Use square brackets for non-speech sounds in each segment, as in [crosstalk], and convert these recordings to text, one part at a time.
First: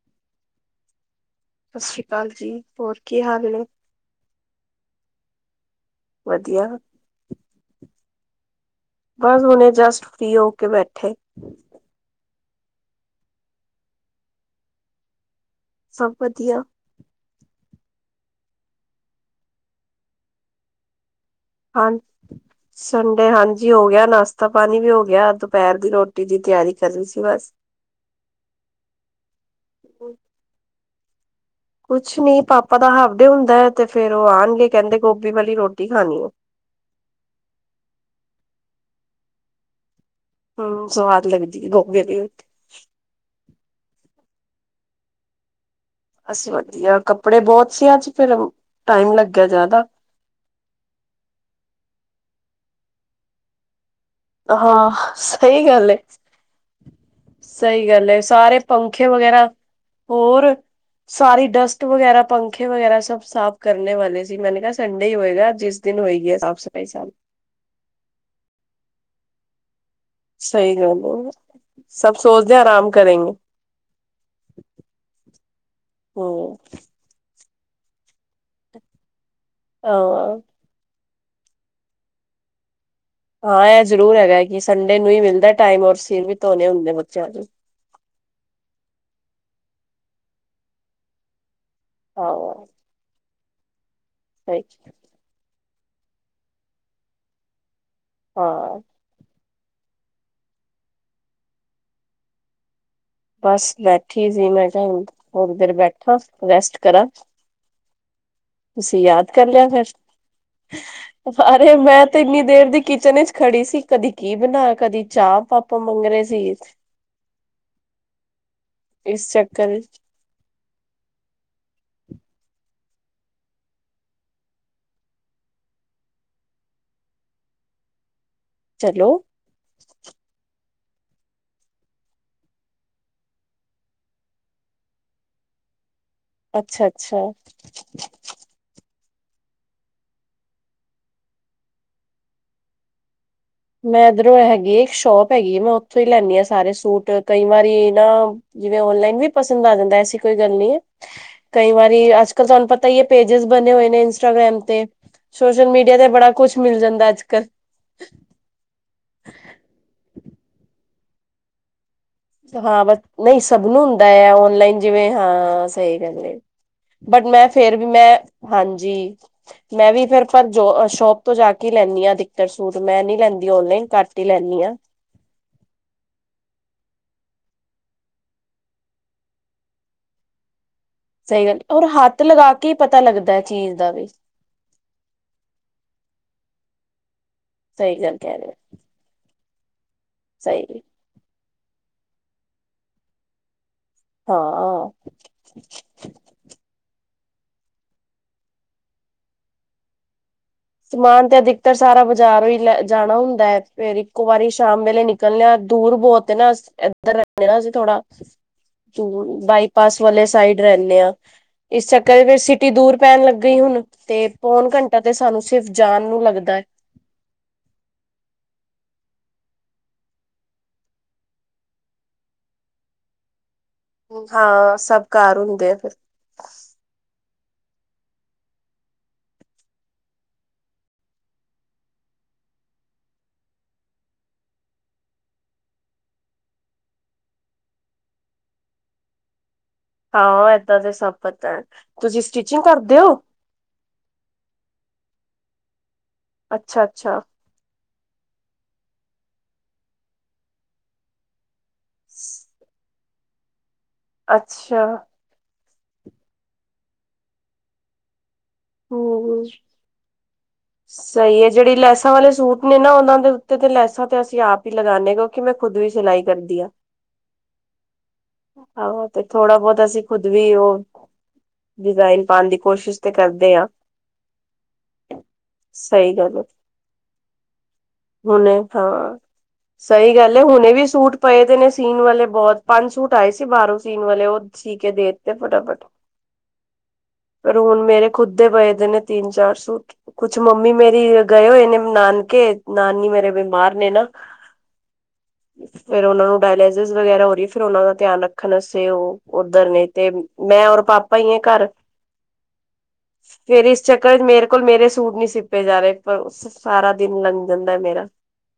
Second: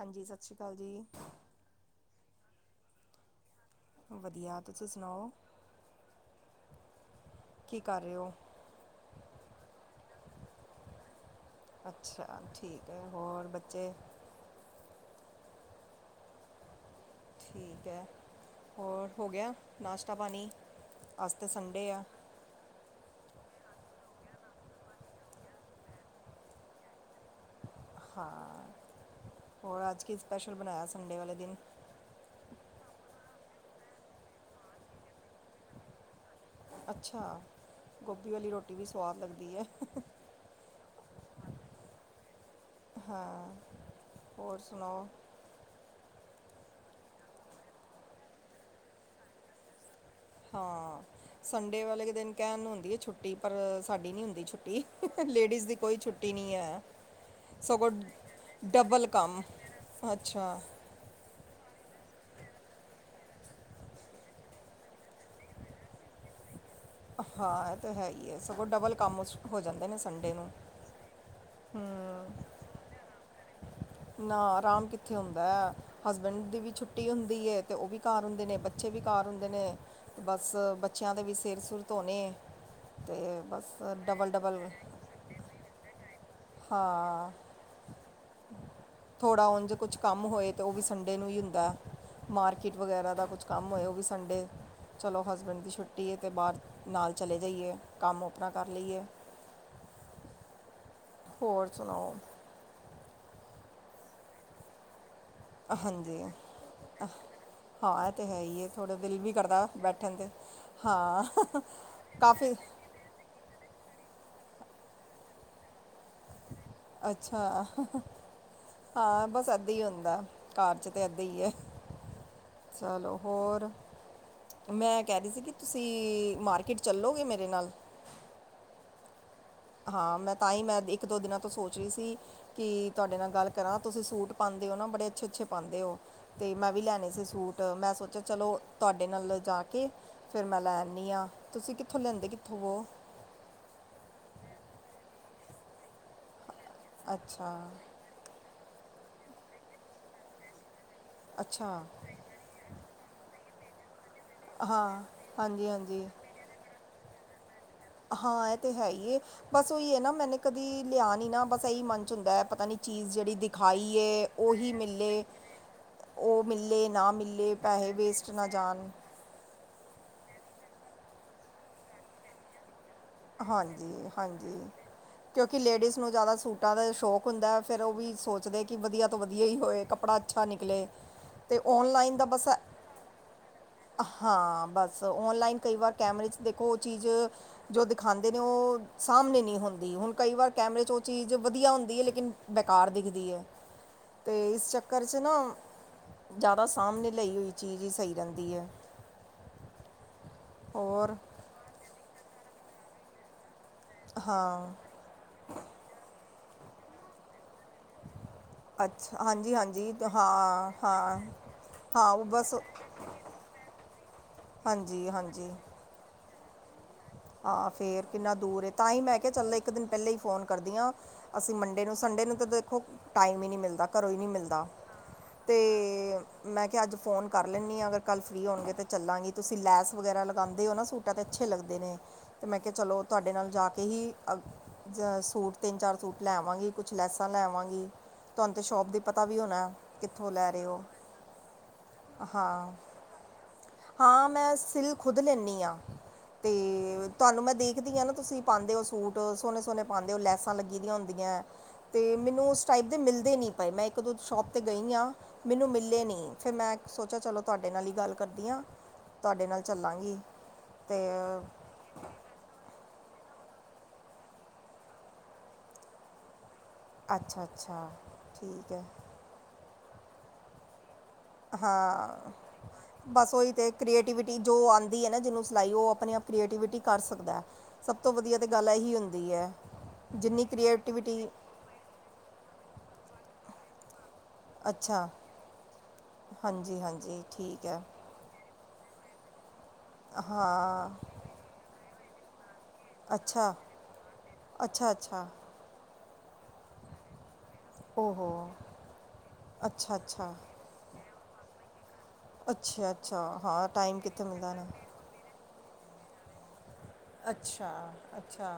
ਹਾਂਜੀ, ਸਸ ਸ੍ਰੀ ਕਾਲ ਜੀ। ਸਸ ਸ੍ਰੀ ਕਾਲ ਜੀ। ਹੋਰ ਕੀ ਹਾਲ ਨੇ? ਵਧੀਆ। ਤੁਸੀਂ ਸੁਨਾਓ? ਵਧੀਆ। ਕੀ ਕਰ ਰੇ ਓ? ਬਸ ਹੁਨੇ ਜਸਟ ਫ੍ਰੀ ਹੋ ਕੇ ਬੈਠੇ। ਅੱਛਾ, ਠੀਕ ਐ। ਹੋਰ ਬੱਚੇ? ਸਭ ਵਧੀਆ। ਠੀਕ ਐ। ਹੋਰ, ਹੋ ਗਿਆ ਨਾਸ਼ਤਾ ਪਾਨੀ? ਅੱਜ ਤਾਂ ਹਾਂ ਸੰਡੇ ਆ। ਹ ਸੰਡੇ ਹਾਂਜੀ, ਹੋ ਗਿਆ ਨਾਸ਼ਤਾ ਪਾਣੀ ਵੀ ਹੋ ਗਿਆ, ਦੁਪਹਿਰ ਦੀ ਰੋਟੀ ਦੀ ਤਿਆਰੀ ਕਰ ਰੀ ਸੀ ਬਸ। ਹਾਂ, ਹੋਰ ਅੱਜ ਕੀ ਸਪੈਸ਼ਲ ਬਣਾਇਆ ਸੰਡੇ ਵਾਲੇ ਦਿਨ ਕੁਛ ਨੀ ਪਾਪਾ ਦਾ ਹਾਫਡੇ ਹੁੰਦਾ ਐ, ਤੇ ਫੇਰ ਉਹ ਆਣਗੇ ਕਹਿੰਦੇ ਗੋਭੀ ਵਾਲੀ ਰੋਟੀ ਖਾਣੀ ਏ। ਅੱਛਾ, ਗੋਭੀ ਵਾਲੀ ਰੋਟੀ ਵੀ ਸਵਾਦ ਲੱਗਦੀ ਐ। ਹਮ, ਸਵਾਦ ਲਗਦੀ ਗੋਬੀ ਵਾਲੀ ਰੋਟੀ। ਹਾਂ, ਹੋਰ ਸੁਣਾਓ। ਅਸੀਂ ਵਧੀਆ, ਕੱਪੜੇ ਬਹੁਤ ਸੀ, ਅੱਜ ਫਿਰ ਟਾਈਮ ਲੱਗਿਆ ਜ਼ਿਆਦਾ। ਹਾਂ, ਸੰਡੇ ਵਾਲੇ ਦਿਨ ਕਹਿਣ ਹੁੰਦੀ ਐ ਛੁੱਟੀ, ਪਰ ਸਾਡੀ ਨੀ ਹੁੰਦੀ ਦੀ ਛੁੱਟੀ, ਹਾਂ ਲੇਡੀਸ ਸਹੀ ਦੀ ਗੱਲ ਕੋਈ ਏ। ਛੁੱਟੀ ਨਈ ਐ। ਸਹੀ ਸੋਗੋ ਗੱਲ ਏ, ਸਾਰੇ ਡਬਲ ਪੰਖੇ ਕੰਮ, ਵਗੈਰਾ ਹੋਰ ਅੱਛਾ। ਸਾਰੀ ਡਸਟ ਵਗੈਰਾ, ਪੰਖੇ ਵਗੈਰਾ ਸਭ ਸਾਫ਼ ਕਰਨੇ ਵਾਲੇ ਸੀ, ਮੈਨੇ ਕਿਹਾ ਸੰਡੇ ਈ ਹੋਏਗਾ, ਜਿਸ ਦਿਨ ਹੋਏਗੀ ਏ ਸਾਫ਼- ਸਫ਼ਾਈ ਸਬ ਹਾਂ ਤੇ ਹੈ ਹੀ ਹੈ, ਸਗੋਂ ਡਬਲ ਕੰਮ ਹੋ ਜਾਂਦੇ ਨੇ ਸੰਡੇ ਨੂੰ ਸਹੀ ਗੱਲ ਐ, ਸਭ ਸੋਚਦੇ ਆਰਾਮ ਕਰੇਂਗੇ। ਨਾ ਆਰਾਮ ਕਿੱਥੇ ਹੁੰਦਾ, ਹਸਬੈਂਡ ਹਮ ਦੀ ਵੀ ਛੁੱਟੀ ਹੁੰਦੀ ਐ, ਤੇ ਉਹ ਵੀ ਘਰ ਹੁੰਦੇ ਨੇੱ, ਬੱ ਬੱਚੇ ਵੀ ਘਰ ਹੁੰਦੇ ਨੇ, ਹਾਂ ਬਸ ਬੱਚਿਆਂ ਦੇ ਵੀ ਸਿਰ- ਸੁੁਰ ਧੋਣੇ। ਤੇ ਬਸ ਹਾਂ ਇਹ ਜ਼ਰੂਰ ਡਬਲ ਹੈਗਾ, ਡਬਲ ਕਿ ਸੰਡੇ ਨੂੰ ਹੀ ਮਿਲਦਾ ਟਾਈਮ ਔਰ ਸਿਰ ਵੀ ਧੋਣੇ ਹੁੰਦੇ ਬੱਚਿਆਂ ਦੇ। ਥੋੜ੍ਹਾ ਉਂਝ ਕੁਝ ਕੰਮ ਹੋਏ, ਤਾਂ ਉਹ ਵੀ ਸੰਡੇ ਨੂੰ ਈ ਹੁੰਦਾ, ਹਾਂ ਮਾਰਕੀਟ ਵਗੈਰਾ ਦਾ ਕੁਛ ਕੰਮ ਹੋਏ ਉਹ ਵੀ ਸੰਡੇ ਸਹੀ ਚਲੋ ਹਸਬੈਂਡ ਦੀ ਛੁੱਟੀ ਐ, ਅਤੇ ਬਾਹਰ ਨਾਲ ਚਲੇ ਜਾਈਏ, ਕੰਮ ਆਪਣਾ ਕਰ ਹਾਂ ਲਈਏ। ਹੋਰ ਸੁਣਾਓ। ਬਸ ਬੈਠੀ ਸੀ ਮੈਂ ਕਿਆ ਹੁਣ ਥੋੜੀ ਦੇਰ ਬੈਠਾ, ਹਾਂਜੀ ਰੈਸਟ ਕਰਾਂ। ਹਾਂ ਇਹ ਤੇ ਹੈ ਈ ਏ, ਥੋੜਾ ਤੁਸੀਂ ਦਿਲ ਯਾਦ ਵੀ ਕਰ ਕਰਦਾ ਲਿਆ ਫਿਰ ਬੈਠਣ ਤੇ ਹਾਂ ਅਰੇ ਮੈਂ ਤੇ ਇੰਨੀ ਕਾਫੀ ਦੇਰ ਦੀ ਕਿਚਨ ਐਚ ਖੜੀ ਸੀ ਕਦੀ ਕੀ ਬਣਾ, ਕਦੀ ਚਾਹ ਪਾਪ ਮੰਗ ਰਹੇ ਸੀ। ਅੱਛਾ, ਹਾਂ ਇਸ ਬਸ ਏਦਾਂ ਚੱਕਰ ਹੀ ਹੁੰਦਾ। ਘਰ 'ਚ ਤਾਂ ਇਏਦਾਂ ਈ ਐ, ਚਲੋ ਹੋਰ ਮੈਂ ਕਹਿ ਰਹੀ ਸੀ ਕਿ ਤੁਸੀਂ ਮਾਰਕੀਟ ਚੱਲੋਗੇ ਮੇਰੇ ਨਾਲ ਚਲੋ ਹਾਂ, ਮੈਂ ਤਾਂ ਈ ਮੈਂ ਇੱਕ ਦੋ ਦਿਨਾਂ ਤੋਂ ਸੋਚ ਰਹੀ ਸੀ। ਕਿ ਤੁਹਾਡੇ ਨਾਲ ਗੱਲ ਕਰਾਂ, ਤੁਸੀਂ ਸੂਟ ਪਾਂਦੇ ਔ ਨਾ, ਬੜੇ ਅੱਛੇ -ਅੱਛੇ ਪਾਂਦੇ ਔ। ਤੇ ਮੈਂ ਵੀ ਅੱਛਾ ਲੈਣੇ ਅੱਛਾ ਸੀ, ਸੂਟ ਮੈਂ ਸੋਚਿਆ ਚਲੋ, ਤੁਹਾਡੇ ਨਾਲ ਜਾ ਕੇ ਫਿਰ ਮੈਂ ਲੈ ਆਂਦੀ ਆ। ਤੁਸੀਂ ਕਿੱਥੋਂ ਲੈਂਦੇ ਲੈਂਦੇ ਕਿੱਥੋਂ ਹੋ। ਮੈਂ ਇਧਰੋਂ ਹੈਗੀ ਇੱਕ ਸ਼ੋਪ ਹੈਗੀ ਐ, ਮੈਂ ਉੱਥੋਂ ਈ ਲੈਦੀ ਆ ਸਾਰੇ ਸੂਟ ਕਈ ਅੱਛਾ ਵਾਰੀ ਨਾ। ਜਿਵੇਂ ਔਨਲਾਈਨ ਵੀ ਪਸੰਦ ਆ ਜਾਂਦਾ, ਐਸੀ ਕੋਈ ਗੱਲ ਨਹੀਂ ਐ, ਕਈ ਅੱਛਾ ਵਾਰੀ ਆਸ ਤੁਹਾਨੂੰ ਪਤਾ ਈ ਏ ਪੇਜਸ ਬਣੇ ਹੋਏ ਨੇ, ਇੰਸਟਾਗ੍ਰਾਮ ਤੇ ਹਾਂ, ਸੋਸ਼ਲ ਮੀਡੀਆ ਹਾਂਜੀ-ਹਾਂਜੀ। ਤੇ ਬੜਾ ਕੁਛ ਮਿਲ ਜਾਂਦਾ ਅੱਜ- ਕੱਲ੍ਹ ਹਾਂ, ਇਹ ਤੇ ਹੈ ਏ ਬਸ ਉਹੀ ਐ ਨਾ, ਮੈਨੇ ਕਦੀ ਲਿਆ ਨੀ ਨਾ ਬਸ ਇਹੀ ਮੰਨ ਹਾਂ, ਬਸ ਨਹੀਂ ਸਭ ਨੂੰ ਹੁੰਦਾ ਏ ਆ ਉਹੀ ਓਨਲਾਈਨ ਜਿਵੇਂ ਮਿਲੇ ਹਾਂ ਸਹੀ ਕਿਹਾ। ਉਹ ਮਿਲੇ ਨਾ ਬਟ ਮੈਂ ਮਿਲੇ ਫੇਰ ਵੀ ਪੈਸੇ ਮੈਂ ਵੇਸਟ ਨਾ ਜਾਣ ਹਾਂਜੀ। ਮੈਂ ਵੀ ਫੇਰ ਜੋ ਸ਼ੋਪ ਤੋਂ ਜਾ ਕੇ ਲੈਂਦੀ ਆ, ਆਦਿਕਤਰ ਸੂਟ ਮੈਂ ਨੀ ਲੈਂਦੀ ਔਨਲਾਈਨ ਘੱਟ ਈ ਹਾਂਜੀ-ਹਾਂਜੀ। ਲੈਂਦੀ ਆ। ਕਿਉਂਕਿ ਲੇਡੀਸ ਨੂੰ ਜ਼ਿਆਦਾ ਸੂਟਾਂ ਦਾ ਸ਼ੌਕ ਹੁੰਦਾ, ਫਿਰ ਉਹ ਵੀ ਸੋਚਦੇ ਕਿ ਵਧੀਆ ਤੋਂ ਵਧੀਆ ਹੀ ਹੋਏ ਕੱਪੜਾ ਅੱਛਾ ਨਿਕਲੇ ਸਈ ਗੱਲ ਤੇ ਐ, ਔਰ ਔਨਲਾਈਨ ਹੱਥ ਦਾ ਬਸ ਲਗਾ ਕੇ ਈ ਪਤਾ ਲੱਗਦਾ ਐ ਚੀਜ ਦਾ। ਹਾਂ, ਬਸ ਔਨਲਾਈਨ ਕਈ ਵਾਰ ਕੈਮਰੇ'ਚ ਦੇਖੋ, ਓਹ ਚੀਜ ਜੋ ਸਹੀ ਗੱਲ ਦਿਖਾਂਦੇ ਕਹਿ ਨੇ, ਰਹੇ ਹੋ ਓਹ ਸਾਮਨੇ ਨਈ ਹੋਂਦੀ, ਹੁਨ ਕਈ ਵਾਰ ਸਹੀ ਕੈਮਰੇ'ਚ ਓਹ ਚੀਜ ਵਦੀਆ ਹੁੰਦੀ ਐ, ਲੇਕਿਨ ਬੇਕਾਰ ਦਿਖਦੀ ਐ। ਤੇ ਇਸ ਹਾਂ ਚੱਕਰ'ਚ ਨਾ, ਜਾਦਾ ਸਾਮਨੇ ਲਈ ਹੋਈ ਚੀਜ ਈ ਸਈ ਰੈਂਦੀ ਐ। ਹੋਰ ਸਮਾਨ ਤੇ ਅਧਿਕਤਰ ਸਾਰਾ ਬਾਜਾਰੋਂ ਈ ਲੈ ਜਾਨਾ ਹੁੰਦਾ ਐ, ਫੇਰ ਇੱਕੋ ਵਾਰੀ ਹਾਂ ਸ਼ਾਮ ਵੇਲੇ ਨਿਕ ਕੱਲੇਆ ਦੂਰ ਬੋਤ ਏ ਨਾ, ਐਦਰ ਰੈਨੇ ਆਂ ਅਸੀ ਥੋੜਾ ਉਂ ਅੱਛਾ ਓ ਹਾਂਜੀ ਹਾਂਜੀ ਬਾਈਪਾਸ ਤੇ ਵਾਲੇ ਸਾਈਡ ਹਾਂ ਰੈਂਦੇ ਐ, ਹਾਂ ਇਸ ਹਾਂ ਉਹ ਚੱਕਰ'ਚ ਫੇਰ ਬਸ ਸਿਟੀ ਦੂਰ ਟੈਮ ਲੱਗ ਗਈ ਹੁਣ, ਤੇ ਪੌਨ ਘੰਟਾ ਹਾਂਜੀ ਤੇ ਸਾਨੂੰ ਹਾਂਜੀ ਸਿਰਫ਼ ਜਾਨ ਨੂੰ ਲੱਗਦੈ। ਹਾਂ ਫੇਰ ਕਿੰਨਾ ਦੂਰ ਏ, ਤਾਂਈ ਮੈ ਕਿਯਾ ਚਲ ਇਕ ਦਿਨ ਪੈਲੇ ਈ ਫੋਨ ਕਰਦੀਆਂ। ਅਸੀਂ ਮੰਡੇ ਨੂੰ, ਸੰਡੇ ਨੂੰ ਤੇ ਦੇਖੋ, ਟਾਈਮ ਈ ਨਈ ਮਿਲਦਾ। ਘਰੋਂ ਈ ਨਈ ਮਿਲਦਾ ਹਾਂ ਸਭ ਘਰ ਤੇ ਹੁੰਦੇ ਆ ਫਿਰ ਮੈਂ ਕਆ, ਅੱਜ ਫੋਨ ਕਰ ਲੈਂਨੀ ਆਂ, ਅਗਰ ਕੱਲ ਫਰੀ ਹੋਨਗੇ ਤੇ ਚੱਲਾਂਗੇ। ਤੁਸੀਂ ਲੈਸ ਵਗੈਰਾ ਲਗਾਂਦੇ ਹੋ ਨਾ ਸੂਟ ਟ ਤੇ ਅੱਛੇ ਲੱਗਦੇ ਨੇ, ਤੇ ਮੈਂ ਕਿਆ ਚਲੋ, ਤਵਾਢੇ ਨਾਲ ਜਾ ਕੇ ਹੀ ਅਗ ਜੇ ਸੂਟ ਤਿੰਨ-ਚਾਰ ਸੂਟ ਲੈ ਆਵਾਂਗੀ, ਕੁਛ ਲੈਸਾਂ ਲੈ ਆਵਾਂਗੀ। ਤੁਆਨ ਤੇ ਸ਼ੋਪ ਦੀ ਪਤਾ ਵੀ ਹੋਣੈ। ਹਾਂ, ਏਦਾਂ ਤੇ ਸਭ ਪਤਾ ਐ। ਤੁਸੀਂ ਸਟਿਚਿੰਗ ਹਾਂ ਕਰਦੇ ਓ? ਹਾਂ, ਮੈਂ ਸਿਲ ਖੁਦ ਲੈਨੀ ਆਂ, ਤੇ ਅੱਛਾ ਅੱਛਾ ਨਈ ਮੈਂ ਦੇਖਦੀ ਆਂ ਨਾ, ਤੁਸੀਂ ਪਾਉਂਦੇ ਹੋ ਸੂਟ, ਸੋਹਣੇ-ਸੋਹਣੇ ਪਾਉਂਦੇ ਹੋ, ਲੈਸਾਂ ਲੱਗੀ ਦੀਆਂ ਹੁੰਦੀਆਂ। ਤੇ ਮੈਨੂੰ ਉਸ ਟਾਈਪ ਦੇ ਮਿਲਦੇ ਨੀ ਪਏ, ਮੈਂ ਇੱਕ-ਦੋ ਸ਼ੋਪ ਤੇ ਅੱਛਾ ਗਈ ਆਂ ਮੈਨੂੰ ਮਿਲੇ ਨਈ, ਫੇਰ ਮੈਂ ਸੋਚਿਆ ਚਲੋ, ਤੁਹਾਡੇ ਨਾਲ ਹੀ ਗੱਲ ਕਰਦੀ ਹਾਂ। ਹੂੰ ਤੁਹਾਡੇ ਨਾਲ ਚੱਲਾਂਗੀ ਅਤੇ ਸਈ ਏ, ਜੇੜੀ ਲੈਸ ਸਾਰੇ ਸੂਟ ਨੂੰ ਨਾ, ਓਹਨਾਂ ਦੇ ਉੱਤੇ ਤੇ ਲੈਸਾਂ ਤੇ ਅਸੀਂ ਆਪ ਈ ਲਗਾਨੇ ਆਂ ਕਯੋਂਕਿ ਮੈਂ ਖੁਦ ਈ ਸਿਲਾਈ ਕਰਦੀ ਆਂ। ਅੱਛਾ-ਅੱਛਾ, ਠੀਕ ਐ। ਆਹੋ ਤੇ ਥੋੜਾ-ਬੋਤਾ ਅਸੀਂ ਖੁੱਦ ਵੀ ਓਹ ਡਿਜ਼ਾਇਨ ਪਾਨ ਦੀ ਕੋਸ਼ਿਸ਼ ਤੇ ਕਰਦ ਓਈ ਤੇ, ਕ੍ਰੀਏਟਿਵਿਟੀ ਜੋ ਆਂਦੀ ਏ ਨਾ ਜਿਨੂੰ ਸਿਲਾਈ, ਓਹ ਆਪਨੇ-ਆਪ ਕ੍ਰੀਏਟਿਵਿਟੀ ਕਰ ਸਕਦੈ। ਹੁਨੇ ਹਾਂ, ਸਈ ਗੱਲ ਏ, ਜਿੰਨੀ ਹੁਨੇ ਵੀ ਸੂਟ ਕ੍ਰੀਏਟੀਵਿਟੀ ਪਏ ਦੇ ਨੇ ਸੀਨ ਵਾਲੇ ਬੋਤ, ਪੰਜ ਸੂਟ ਆਏ ਸੀ ਬਾਰੋਂ ਸੀਨ ਵਾਲੇ, ਓਹ ਸੀ ਕੇ ਅੱਛਾ ਦੇ ਤੇ ਫਟਾਫਟ, ਹਾਂਜੀ ਹਾਂਜੀ ਪਰ ਠੀਕ ਹੈ ਹੁਨ ਮੇਰੇ ਖੁੱਦ ਦੇ ਪਏ ਜੇ ਨੇ ਤਿੰਨ-ਚਾਰ ਸੂਟ, ਕੁੱਛ ਮੰਮੀ ਹਾਂ ਮੇਰੀ ਗਏ ਹੋਏ ਨੇੇ ਨਾਨਕੇ ਨਾਨੀ ਮੇਰੇ ਅੱਛਾ ਬੀਮਾਰ ਨੇ ਨਾ ਅੱਛਾ ਅੱਛਾ। ਫੇਰ ਓਨਾ ਨੂੰ ਡਾਇਲੇਸਿਸ ਵਗੈਰਾ ਹੋ ਰਈ, ਫੇਰ ਓਨਾ ਦਾ ਧਿਆਨ ਓਹੋ ਰੱਖਨ ਵਾਸਤੇ ਓ ਓਦਰ ਨੇ, ਅੱਛਾ ਤੇ ਅੱਛਾ ਮੈਂ ਹੋਰ ਪਾਪ ਪਾ ਈਏ ਘਰ। ਅੱਛਾ-ਅੱਛਾ, ਫੇਰ ਹਾਂ, ਇਸ ਟਾਈਮ ਚੱਕਰ ਚ ਕਿੱਥੇ ਮੇਰੇ ਮਿਲਦਾ ਕੋਲ ਐਨਾ ਨੂੰ। ਮੇਰੇ ਸੂਟ ਨਈ ਸਿੱਪੇ ਜਾ ਰਏ ਪਰ ਸਾਰਾ ਦਿਨ ਲੰਘ ਅੱਛਾ, ਜਾਂਦਾ ਮੇਰਾ ਅੱਛਾ,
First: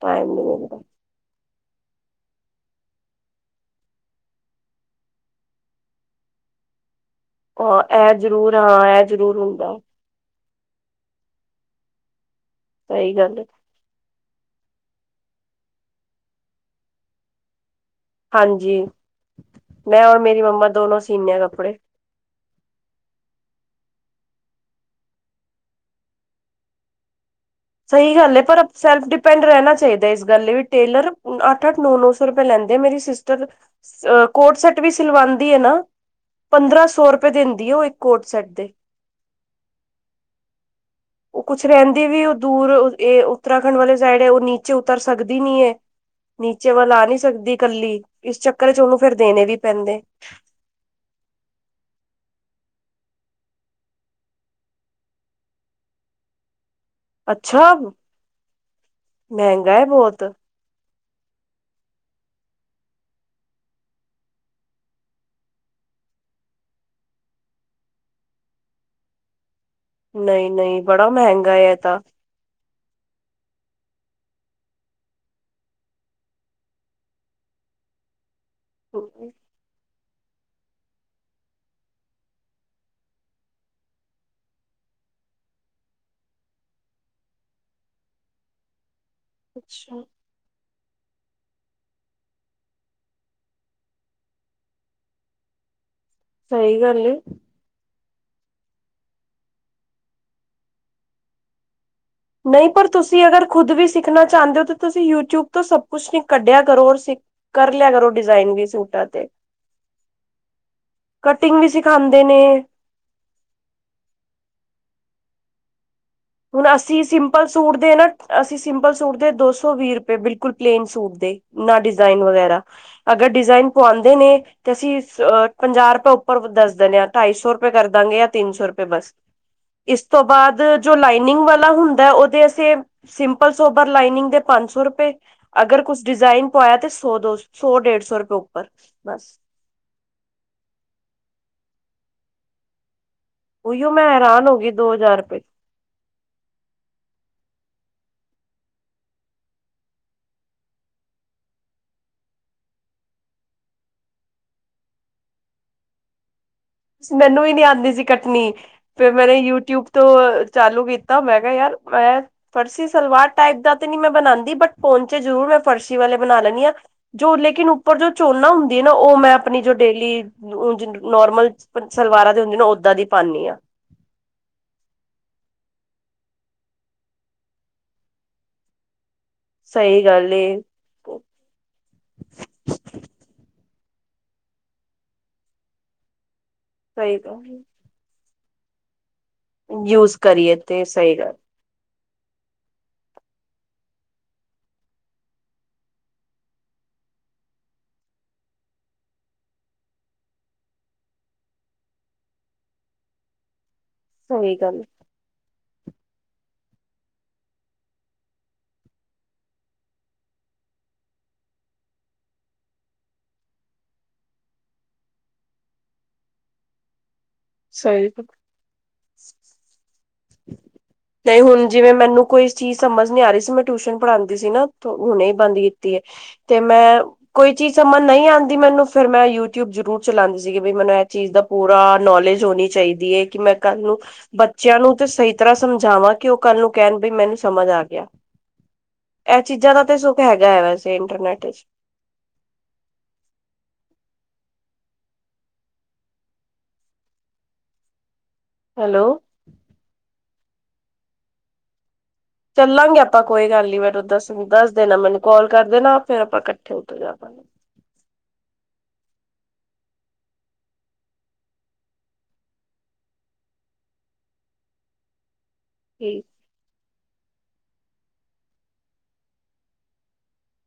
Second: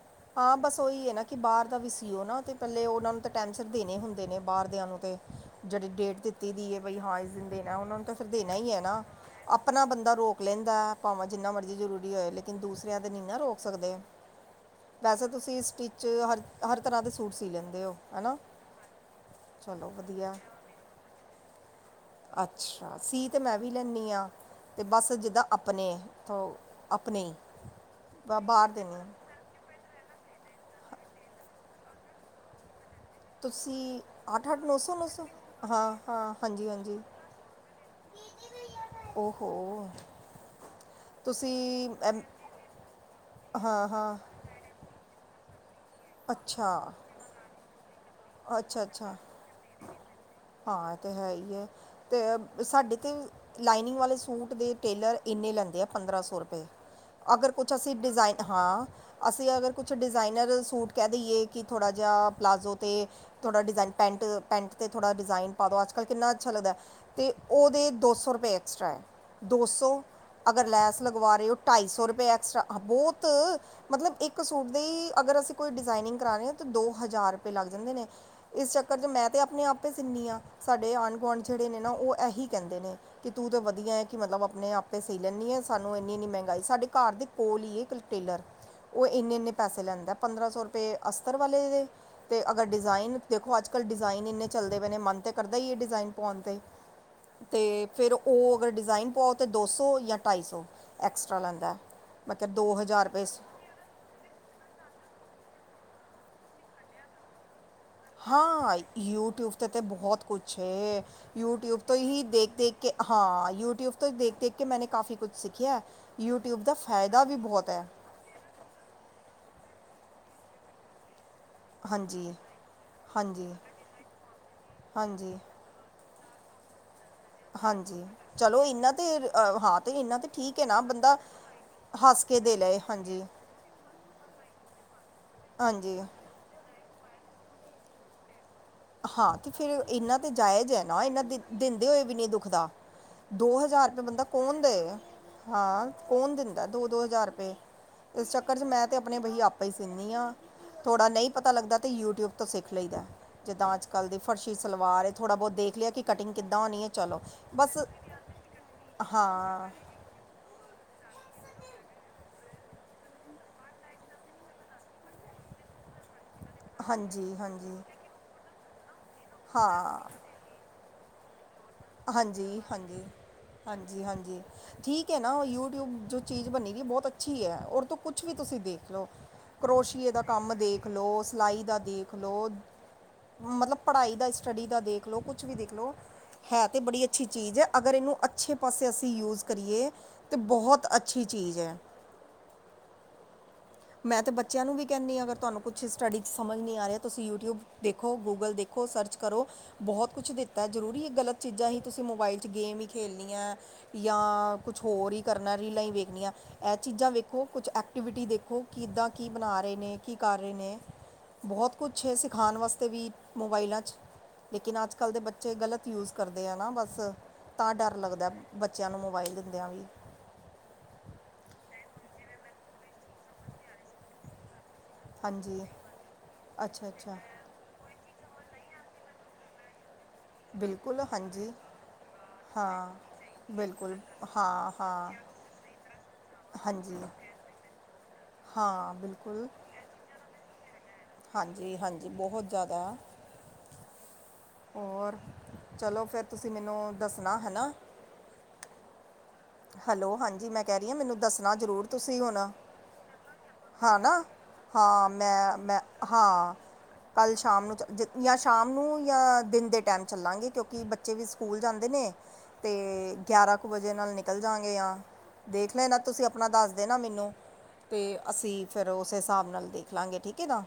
ਟਾਈਮ ਨੀ ਹਾਂ, ਬਸ ਮਿਲਦਾ ਓਈ ਐ ਨਾ ਕਿ ਬਾਰ ਦਾ ਵੀ ਸੀ ਓ ਨਾ, ਤੇ ਪੈਲੇ ਓਹਨਾ ਨੂੰ ਤੇ ਟੈਮ ਸਿਰ ਦੇਨੇ ਹੁੰਦੇ ਨੇ, ਬਾਰ ਦੇਆਂ ਨੂੰ ਤੇ। ਜੇੜੀ ਡੇਟ ਦਿੱਤੀ ਵੀ ਹੈ ਬਈ ਹਾਂ, ਇਸ ਦਿਨ ਦੇਨੈ ਹਾਂ ਓਨਾਂ ਨੂੰ ਇਹ ਤਾਂ ਫਿਰ ਦੇਨਾ ਜ਼ਰੂਰ ਈ ਹਾਂ ਐਨਾ, ਇਹ ਜ਼ਰੂਰ ਹੁੰਦਾ ਆਪਨਾ ਬੰਦਾ ਰੋਕ ਲੇਂਦੈ ਭਾਵੇਂ ਜਿੰਨਾ ਮਰਜੀ ਜਰੂਰੀ ਹੋਏ, ਲੇਕਿਨ ਦੂਸਰਿਆਂ ਦੇ ਸਹੀ ਨਈ ਨਾ ਗੱਲ ਰੋਕ ਸਕਦੇ। ਵੈਸੇ ਤੁਸੀਂ ਸਟਿੱਚ, ਹਰ ਹਰ ਤਰ੍ਹਾਂ ਦੇ ਸੂਟ ਸੀ ਲੈਂਦੇ ਓ? ਹਾਂਜੀ, ਮੈਂ ਔਰ ਵਧੀਆ ਮੇਰੀ ਮੰਮਾ, ਦੋਨੋ ਸੀਂਨੇ ਆਂ ਕੱਪੜੇ। ਅੱਛਾ, ਸੀ ਤੇ ਮੈਂ ਵੀ ਲੈਨੀ ਆਂ ਤੇ ਬਸ ਜਿੱਦਾਂ ਆਪਨੇ ਆਪਨੇ। ਸਈ ਗੱਲ ਏ ਪਰ ਸੈਲਫ ਡਿਪ ਦੀਪੇਂਡ ਰੈਂਣਾ ਚਾਈਦਾ ਏਸ ਗੱਲ ਲਈ, ਵੀ ਟੇਲਰ ਅੱਠ-ਅੱਠ, ਨੌ-ਨੌ ਸੌ ਰੁਪਏ ਲੈਂਦੇ ਆ, ਮੇਰੀ ਸੀਸ ਤੁਸੀਂ ਕੋਰਡ ਸੈਟ ਵੀ ਸਿਲਵਾਂਦੀ ਏਨਾ, ਹਾਂ ਹਾਂ ਹਾਂਜੀ ਹਾਂਜੀ ਪੰਦਰਾਂ-ਸੌ ਰਪੇ ਦੇਂਦੀ ਓ ਇੱਕ ਕੋਰਡ-ਸੈਟ ਦੇ। ਓਹੋ! ਓ ਕੁਛ ਤੁਸੀਂ ਰੈਂਦੀ ਐਮ- ਵੀ ਓ ਦੂਰ, ਏ ਉੱਤਰਾਖੰਡ ਹਾਂ ਵਾਲੇ ਹਾਂ ਸਾਈਡ ਐ, ਓ ਨੀਚੇ ਉਤਰ ਸਕਦੀ ਨੀ ਐ ਅੱਛਾ ਨੀਚੇ ਵੱਲ ਆ ਨਈਂ ਸਕਦੀ ਕੱਲੀ, ਇਸ ਚੱਕਰ ਚ ਅੱਛਾ ਓਨੂੰ ਫੇਰ ਅੱਛਾ ਦੇਣੇ ਵੀ ਪੈਂਦੇ। ਹਾਂ, ਏ ਤਾਂ ਹੈ ਹੀਏ, ਤੇ ਸਾਡੇ ਤੇ ਲਾਈਨਿੰਗ ਵਾਲੇ ਸੂਟ ਦੇ ਟੇਲਰ ਏਨੇ ਲੈਂਦੇ ਆ, ਪੰਦਰਾਂ ਸੌ ਰਪੇ। ਅਗਰ ਕੁਛ ਅੱਛਾ ਅਸੀਂ ਡਿਜ਼ਾਇਨ ਹਾਂ, ਅਸੀਂ ਅਗਰ ਮਹਿੰਗਾ ਹੈ ਕੁਛ ਬਹੁਤ ਡਿਜ਼ਾਇਨਰ ਸੂਟ ਕੈ ਦੇਈਏ ਕਿ ਥੋੜ੍ਹਾ ਜੇਆ ਪਲਾਜ਼ੋ ਤੇ ਥੋੜ੍ਹਾ ਡਿਜ਼ਾਇਨ ਪੈਂਟ ਪੈਂਟ ' ਥੋੜ੍ਹਾ ਡਿਜ਼ਾਇਨ ਪਾਦੋ, ਅੱਜ ਕੱਲ ਕਿੰਨਾ ਅੱਛਾ ਲੱਦੈ ਤੇ ਤੇ ਓਦੇ ਦੋ ਸੌ ਰੁਪਏ ਐਕਸਟ੍ਰਰਾ ਏ, ਦੋ ਸੌ ਨਹੀਂ ਅਗਰ ਨਹੀਂ ਲੈਸ ਬੜਾ ਲਗਵਾ ਮਹਿੰਗਾ ਰੇਓ, ਹੈ ਇਹ ਢਾਈ ਤਾਂ ਸੌ ਰੂਪੇ ਐਕਸਟ੍ਰਾ। ਬੋਤ ਮਤਲਬ ਇੱਕ ਸੂਟ ਦੇ ਅਗਰ ਅਸੀਂ ਕੋਈ ਡਿਜ਼ਾਇਨਿੰਗ ਕਰਾਰੇ, ਤਾਂ ਦੋ ਹਜ਼ਾਰ ਰੁਪਏ ਲੱਗ ਜਾਂਦੇ ਨੇ, ਇਸ ਚੱਕਰ ਚ ਮੈਂ ਤੇ ਆਪਣੇ ਆਪ ਆਪੇ ਸੀਨੀਆਂ ਸਾਡੇ ਆਂਢ-ਗੁਆਂਢ ਜੇੜੇ ਨੇ ਨਾ, ਓ ਏਹੀ ਕੈਂਦੇ ਨੇ ਕਿ ਤੂੰ ਤੇ ਵਧੀਆ ਏ, ਕਿ ਮਤਲਬ ਅਪਨੇ ਆਪੇ ਸੀਂ ਲੈਂਨੀ ਏ, ਸਾਨੂੰ ਏਨੀ-ਏਨੀ ਮੈਂਗਾਈ ਸਾਡੇ ਘਰ ਦੀ ਕੋਲ ਈ ਇੱਕ ਟੇਲਰ, ਓ ਏਨੇ-ਏਨੇ ਪੈਸੇ ਅੱਛਾ ਲੈਂਦੈ। ਪੰਦਰਾਂ ਸੌ ਰੁਪਏ ਅਸਤਰ ਵਾਲੇ ਦੇ ਤੇ ਅਗਰ ਡਿਜ਼ਾਇਨ ਦੇਖੋ ਅਜੱ-ਕੱਲ ਡਿਜ਼ਾਇਨ ਈਂਨੇ ਚੱਲਦੇ ਪਏ ਨੇ, ਮਨ ਤਾਂ ਕਰਦਾ ਈਏ ਡਿਜ਼ਾਇਨ ਪੁਆਨ ਤੇ। ਸਹੀ ਗੱਲ ਏ ਤੇ ਫੇਰ ਓ ਅਗਰ ਡਿਜ਼ਾਇਨ ਪੂਆਓ ਤੇ, ਦੋ ਸੌ ਯਾਂ ਢਾਈ ਸੌ ਐਕਸਟਰਾ ਲੈਂਦੈ। ਨਈਂ, ਪਰ ਤੁਸੀਂ ਅਗਰ ਖੁਦ ਵੀ ਸਿੱਖ ਸਿੱਖਣਾ ਚਾਂਦੇ ਓ ਤਾਂ, ਤੁਸੀਂ ਯੂਟਿਊਬ ਤੋਂ ਸਭ ਕੁਛ ਨ ਕੱਢਿਆ ਕਰੋ ਔਰ ਸਿੱਖ ਕਰ ਲਿਆ ਕਰੋ ਡਿਜ਼ਾਇਨ ਵੀ ਹਾਂ, ਸੂਟਾਂ ਯੂਟਿਊਬ ਤੇ ਤੇ ਬਹੋਤ ਕੁਛ ਏ, ਕਟਿੰਗ ਵੀ ਯੂਟਿਊਬ ਤੋਂ ਹੀ ਸਿਖਾਉਂਦੇ ਨੇ ਦੇਖ-ਦੇਖ ਕੇ ਕਿ ਹਾਂ, ਯੂਟਿਊਬ ਤੋਂ ਦੇਖ-ਦੇਖ ਕੇ ਮੈਨੇ ਕਾਫ਼ੀ ਕੁਛ ਸਿੱਖੀਐ। ਹੁਣ, ਅਸੀਂ ਸਿੰਪਲ ਸੂਟ ਦੇਨਾਂ ਅਸੀਂ ਸਿੰਪਲ ਸੂਟ ਦੇ ਦੋ ਸੌ ਵੀਹ ਰੁਪਏ ਬਿਲਕੁਲ ਪਲੇਨ ਸੂਟ ਦੇ ਨਾ ਡਿਜ਼ਾਇਨ ਹਾਂਜੀ ਵਗੈਰਾ, ਅਗਰ ਹਾਂਜੀ ਡਿਜ਼ਾਇਨ ਪੂਆਂਦੇ ਨੇ ਤੇ ਅਸੀਂ ਹਾਂਜੀ ਅ ਪੰਜਾਹ ਰੁਪਏ ਉੱਪਰ ਦੱਸ ਦੇਨੇਂ ਆ। ਢਾਈ ਸੌ ਰੁਪਏ ਹਾਂਜੀ ਕਰਦਾਂਗੇ ਯਾਂ ਤਿੰਨ ਚਲੋ ਸੌ ਰੁਪਏ ਇੰਨਾ ਤੇ ਬਸ ਅ, ਹਾਂ ਤੇ ਇਸ ਇੰਨਾ ਤੋਂ ਤੇ ਠੀਕ ਬਾਦ ਹੈ ਨਾ ਜੋ ਬੰਦਾ ਲਾਈਨਿੰਗ ਵਾਲਾ ਹੁੰਦੈ, ਹੱਸ ਕੇ ਓਦੇ ਦੇ ਅਸੀਂ ਲਏ ਹਾਂਜੀ ਸਿੰਪਲ ਸੋਬਰ ਲਾਈਨਿੰਗ ਦੇ ਪੰਜ ਸੌ ਰੁਪਏ ਅਗਰ ਹਾਂਜੀ ਕੁਛ ਡਿਜ਼ਾਇਨ ਪੂਆਯਾ ਤੇ ਸੌ ਡੇੜ ਸੌ ਰੂਪੇ ਉਪਰ ਹਾਂ ਬਸ- ਤੇ ਫਿਰ ਏਨਾਂ ਤੇ ਜਾਇਜ ਐ ਨਾ, ਏਨਾਂ ਦਿੰਦੇ ਹੋਏ ਵੀ ਨੀਂ ਦੁਖਦਾ। ਦੋ ਹਜ਼ਾਰ ਉਹੀਓ ਰਪੇ ਮੈਂ ਬੰਦਾ ਹੈਰਾਨ ਹੋ ਕੌਣ ਗਈ ਦੋ ਦੇਐ, ਹਜ਼ਾਰ ਰੁਪਏ ਹਾਂ ਕੌਣ ਦਿੰਦਾ ਦੋ-ਦੋ ਹਜਾਰ ਰੂਪੇ। ਏਸ ਚੱਕਰ ਚ ਮੈਂ ਤੇ ਅਪਨੇ ਬਈ ਆਪੇ ਈ ਸੀਨੀ ਆਂ। ਥੋੜ੍ਹਾ ਨਈਂ ਪਤਾ ਲੱਗਦੈ ਤਾਂ ਯੂਟਿਊਬ ਤੋਂ ਸਿੱਖ ਲਈਦੈ। ਜਿੱਦਾਂ ਅੱਜ-ਕੱਲ ਦੀ ਫਰਸ਼ੀ ਸਲਵਾਰ ਏ, ਥੋੜਾ ਬੋਤ ਦੇਖ ਲੇਆ ਕੀ ਕਟਿੰਗ ਕਿੱਦਾਂ ਹੋਣੀ ਏ। ਮੈਨੂੰ ਵੀ ਨੀ ਆਂਦੀ ਸੀ ਕੱਟਣੀ, ਫੇਰ ਮੈਂਨੇ ਹਾਂ ਯੂਟਿਊਬ ਤੋਂ ਚਾਲੂ ਕੀਤਾ, ਮੈਂ ਕੇਯਾ ਯਾਰ ਮੈਂ ਫਰਸੀ ਸਲਵਾਰ ਟਾਈਪ ਦਾ ਤੇ ਨੀ ਮੈਂ ਬਨਾਂਦੀ ਬਟ ਪੋਂਚੇ ਜਰੂਰ ਮੈਂ ਫਰਸ਼ੀ ਵਾਲੇ ਬਣਾ ਲੈ ਨੀਆਂ, ਹਾਂਜੀ ਜੋ ਲੇਕਿਨ ਹਾਂਜੀ ਉੱਪਰ ਜੋ ਚੋਨਾ ਹੁੰਦੀ ਐਨਾ, ਓ ਮੈਂ ਆਪਣੀ ਜੋ ਹਾਂ ਡੇਲੀ ਨੋਰਮਲ ਸਲਵਾਰਾਂ ਦੀ ਹੁੰਦੀ ਨਾ ਓਦਾਂ ਹਾਂਜੀ-ਹਾਂਜੀ, ਦੀ ਪਾਨੀ ਆ ਹਾਂਜੀ-ਹਾਂਜੀ। ਠੀਕ ਐਨਾ, ਓ ਯੂਟਿਊਬ ਜੋ ਚੀਜ਼ ਬਨੇਗੀ ਬੋਤ ਅੱਛੀ ਐ, ਓਦੇ ਤੋਂ ਕੁਛ ਵੀ ਤੁਸੀਂ ਦੇਖ ਲੋ। ਸਹੀ ਕਰੋਸਸ਼ਿਏ ਦਾ ਗੱਲ ਏ ਕੰਮ ਦੇਖ ਲੋ, ਸਿਲਾਈ ਦਾ ਦੇਖ ਲੋ। ਮਤਲਬ, ਪੜ੍ਹਾਈ ਦਾ, ਸਟੱਡੀ ਦਾ ਦੇਖ ਲਉ, ਕੁਛ ਵੀ ਦੇਖ ਲਓ। ਹੈ ਤਾਂ ਬੜੀ ਸਹੀ ਅੱਛੀ ਚੀਜ਼ ਐ, ਗੱਲ ਅਗਰ ਇਹਨੂੰ ਅੱਛੇ ਪਾਸੇ ਅਸੀਂ ਯੂਜ਼ ਕਰੀਏ ਯੂਜ ਤੇ ਕਰੀਏ ਬਹੁਤ ਸਹੀ ਅੱਛੀ ਗੱਲ ਚੀਜ਼ ਐ। ਮੈਂ ਤੇ ਬੱਚਿਆਂ ਨੂੰ ਵੀ ਕੈਹਨੀ ਆ, ਅਗਰ ਤੁਹਾਨੂੰ ਕੁਛ ਸਟੱਡੀ 'ਚ ਸਮਝ ਨਹੀਂ ਆ ਰਿਹਾ, ਤੁਸੀਂ ਯੂਟਿਊਬ ਦੇਖੋ, ਗੂਗਲ ਦੇਖੋ, ਸਰਚ ਕਰੋ, ਬਹੁਤ ਕੁਛ ਦਿੱਤਾ, ਜ਼ਰੂਰੀ ਇਹ ਗਲਤ ਚੀਜ਼ਾਂ ਈ ਤੁਸੀਂ ਮੋਬਾਈਲ 'ਚ ਗੇਮ ਹੀ ਖੇਲਣੀਆਂ ਸਹੀ ਜਾਂ ਕੁਛ ਗੱਲ ਹੋਰ ਹੀ ਕਰਨਾ ਰੀਲਾਂ ਈ ਵੇਖਣੀਆਂ ਇਹ ਚੀਜ਼ਾਂ ਵੇਖੋ, ਕੁਛ ਐਕਟੀਵਿਟੀ ਦੇਖੋ, ਕਿ ਇੱਦਾਂ ਕੀ ਬਣਾ ਰਹੇ ਨੇ, ਕੀ ਕਰ ਰਹੇ ਨੇ ਬਹੁਤ ਕੁਛ ਸਿਖਾਉਣ ਵਾਸਤੇ ਵੀ ਮੋਬਾਈਲਾਂ 'ਚ ਲੇਕਿਨ, ਅੱਜ- ਕੱਲ ਦੇ ਬੱਚੇ ਗਲਤ ਯੂਸ ਕਰਦੇ ਆ ਨਾ ਬਸ, ਤਾਂ ਡਰ ਸਹੀ ਗੱਲ ਲੱਗਦਾ ਬੱਚਿਆਂ ਨੂੰ ਮੋਬਾਇਲ ਦਿੰਦਿਆਂ ਵੀ ਤੇ ਹੁਣ ਜਿਵੇਂ ਮੈਨੂੰ ਕੋਈ ਚੀਜ਼ ਸਮਝ ਨਹੀਂ ਆ ਰਹੀ ਸੀ। ਮੈਂ ਟਿਊਸ਼ਨ ਪੜ੍ਹਾਉਂਦੀ ਸੀ ਨਾ ਹੁਣੇ ਬੰਦ ਹਾਂਜੀ ਕੀਤੀ ਐ ਤੇ ਮੈਂ ਅੱਛਾ ਅੱਛਾ ਕੋਈ ਚੀਜ਼ ਸਮਝ ਨਹੀਂ ਆਂਦੀ ਮੈਨੂੰ ਫਿਰ ਮੈਂ ਯੂ ਯਿਊਬ ਜਰੂਰ ਚਲਾਦੀ ਸੀਗੇ ਬੀ ਮੈਨੂੰ ਬਿਲਕੁਲ ਇਹ ਚੀਜ਼ ਦਾ ਹਾਂਜੀ ਪੂਰਾ ਨੌਲੇਜ ਹੋਣੀ ਹਾਂ ਚਾਹੀਦੀ ਹੈਏ ਕਿ ਮੈਂ ਕੱਲ ਨੂੰ ਬਿਲਕੁਲ ਹਾਂ, ਬੱਚਿਆਂ ਨੂੰ ਹਾਂ। ਤੇ ਸਹੀ ਤਰ੍ਹਾਂ ਸਮਝਾਵਾਂ ਕਿ ਉਹ ਕੱਲ ਨੂੰ ਕਹਿਣ ਹਾਂਜੀ ਬੀ ਮੈਨੂੰ ਸਮਝ ਆ ਗਿਆ, ਹਾਂ ਇਹ ਬਿਲਕੁਲ ਚੀਜ਼ਾਂ ਦਾ ਤੇ ਹੈਗਾ ਹੈ ਵੇਸ ਹਾਂਜੀ, ਹਾਂਜੀ ਬਹੁਤ ਜ਼ਿਆਦਾ ਹੋਰ, ਚਲੋ ਫਿਰ ਤੁਸੀਂ ਮੈਨੂੰ ਦੱਸਣਾ ਹੈ ਨਾ ਹੈਲੋ? ਹੈਲੋ, ਹਾਂਜੀ ਮੈਂ ਕਹਿ ਰਹੀ ਆ ਮੈਨੂੰ ਦੱਸਣਾ ਜ਼ਰੂਰ ਤੁਸੀਂ ਹੁਣ ਚੱਲਾਂਗੇ ਆਪਾਂ ਕੋਈ ਗੱਲ ਨੀ, ਹਾਂ ਮੈਨੂੰ ਨਾ ਦੱਸ ਦੇਣਾ ਹਾਂ ਮੈਨੂੰ ਕੋਲ ਮੈਂ ਕਰ ਮੈਂ ਦੇਣਾ ਫੇਰ ਆਪਾਂ ਹਾਂ ਇਕੱਠੇ ਹੋ ਕੱਲ੍ਹ ਸ਼ਾਮ ਨੂੰ ਜਿੱ ਜਾਂ ਸ਼ਾਮ ਨੂੰ ਜਾਂ ਦਿਨ ਦੇ ਟਾਈਮ ਚੱਲਾਂਗੇ, ਕਿਉਂਕਿ ਬੱਚੇ ਵੀ ਸਕੂਲ ਜਾਂਦੇ ਨੇ। ਤੇ ਗਿਆਰਾਂ ਕੁ ਵਜੇ ਨਾਲ ਨਿਕਲ ਜਾਗੇ ਆ, ਦੇਖਲਾਂਗੇ ਠੀਕ। ਤੁਸੀਂ ਆਪਣਾ ਦੱਸ ਦੇਨਾ ਮੈਨੂੰ ਅਤੇ ਅਸੀਂ ਫਿਰ ਉਸ ਹਿਸਾਬ ਨਾਲ ਦੇਖਲਾ ਗੇ ਠੀਕ ਐ ਨਾ।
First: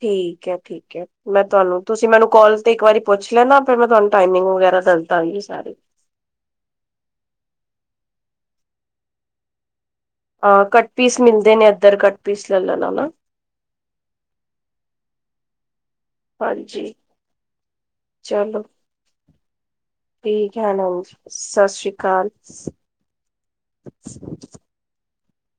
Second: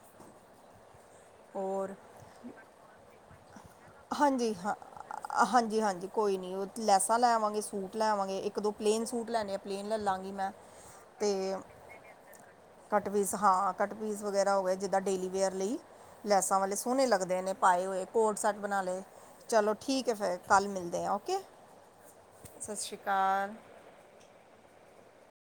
ਠੀਕ ਐ, ਠੀਕ ਐ, ਮੈਂ ਤਹਾਨੂੰ ਔਰ ਤੁਸੀਂ ਮੈਨੂੰ ਕੋਲ ਤੇ ਇੱਕ ਵਾਰੀ ਪੁੱਛ ਲੈਣਾ ਫਿਰ ਮੈਂ ਤੁਹਾਨੂੰ ਟਾਈਮਿੰਗ ਹਾਂਜੀ ਹਾਂ ਵਗੈਰਾ ਦੱਸਦਾਂਗੀ ਸਾਰੀ ਹਾਂਜੀ ਹਾਂਜੀ ਕੋਈ ਨੀ ਉਹ ਲੈਸਾਂ ਲੈਵਾਂਗੇ, ਸੂਟ ਲੈਵਾਂਗੇ, ਇੱਕ ਦੋ ਪਲੇਨ ਸੂਟ ਲੈਨੇ ਆ ਪਲੇਨ ਲੈ ਲਾਂਗੇ। ਮੈਂ ਅ ਕੱਟ ਪੀਸ ਮਿਲਦੇ ਤੇ ਨੇ ਇੱਧਰ ਕੱਟ ਪੀਸ ਲੈ ਲੈਣਾ ਕੱਟ- ਨਾ ਪੀਸ ਹਾਂ ਕੱਟਪੀਸ ਵਗੈਰਾ ਹੋ ਗਿਆ ਜਿੱਦਾਂ ਡੇਲੀਵੇੇਅਰ ਲਈ, ਲੈਸਾਂ ਵਾਲੇ ਹਾਂਜੀ ਸੋਹਣੇ ਲੱਗਦੇ ਨੇ ਪਾਏ ਹੋਏ ਕੋਟ- ਸੈਟ ਚਲੋ ਚਲੋ ਠੀਕ ਐ ਫਿਰ ਹੈ ਕੱਲ ਮਿਲਦੇ ਆ ਹਾਂਜੀ ਓਕੇ। ਸਤਿ ਸ੍ਰੀ ਅਕਾਲ ਸਸਿਰੀ ਕਾਲ। [unintelligible]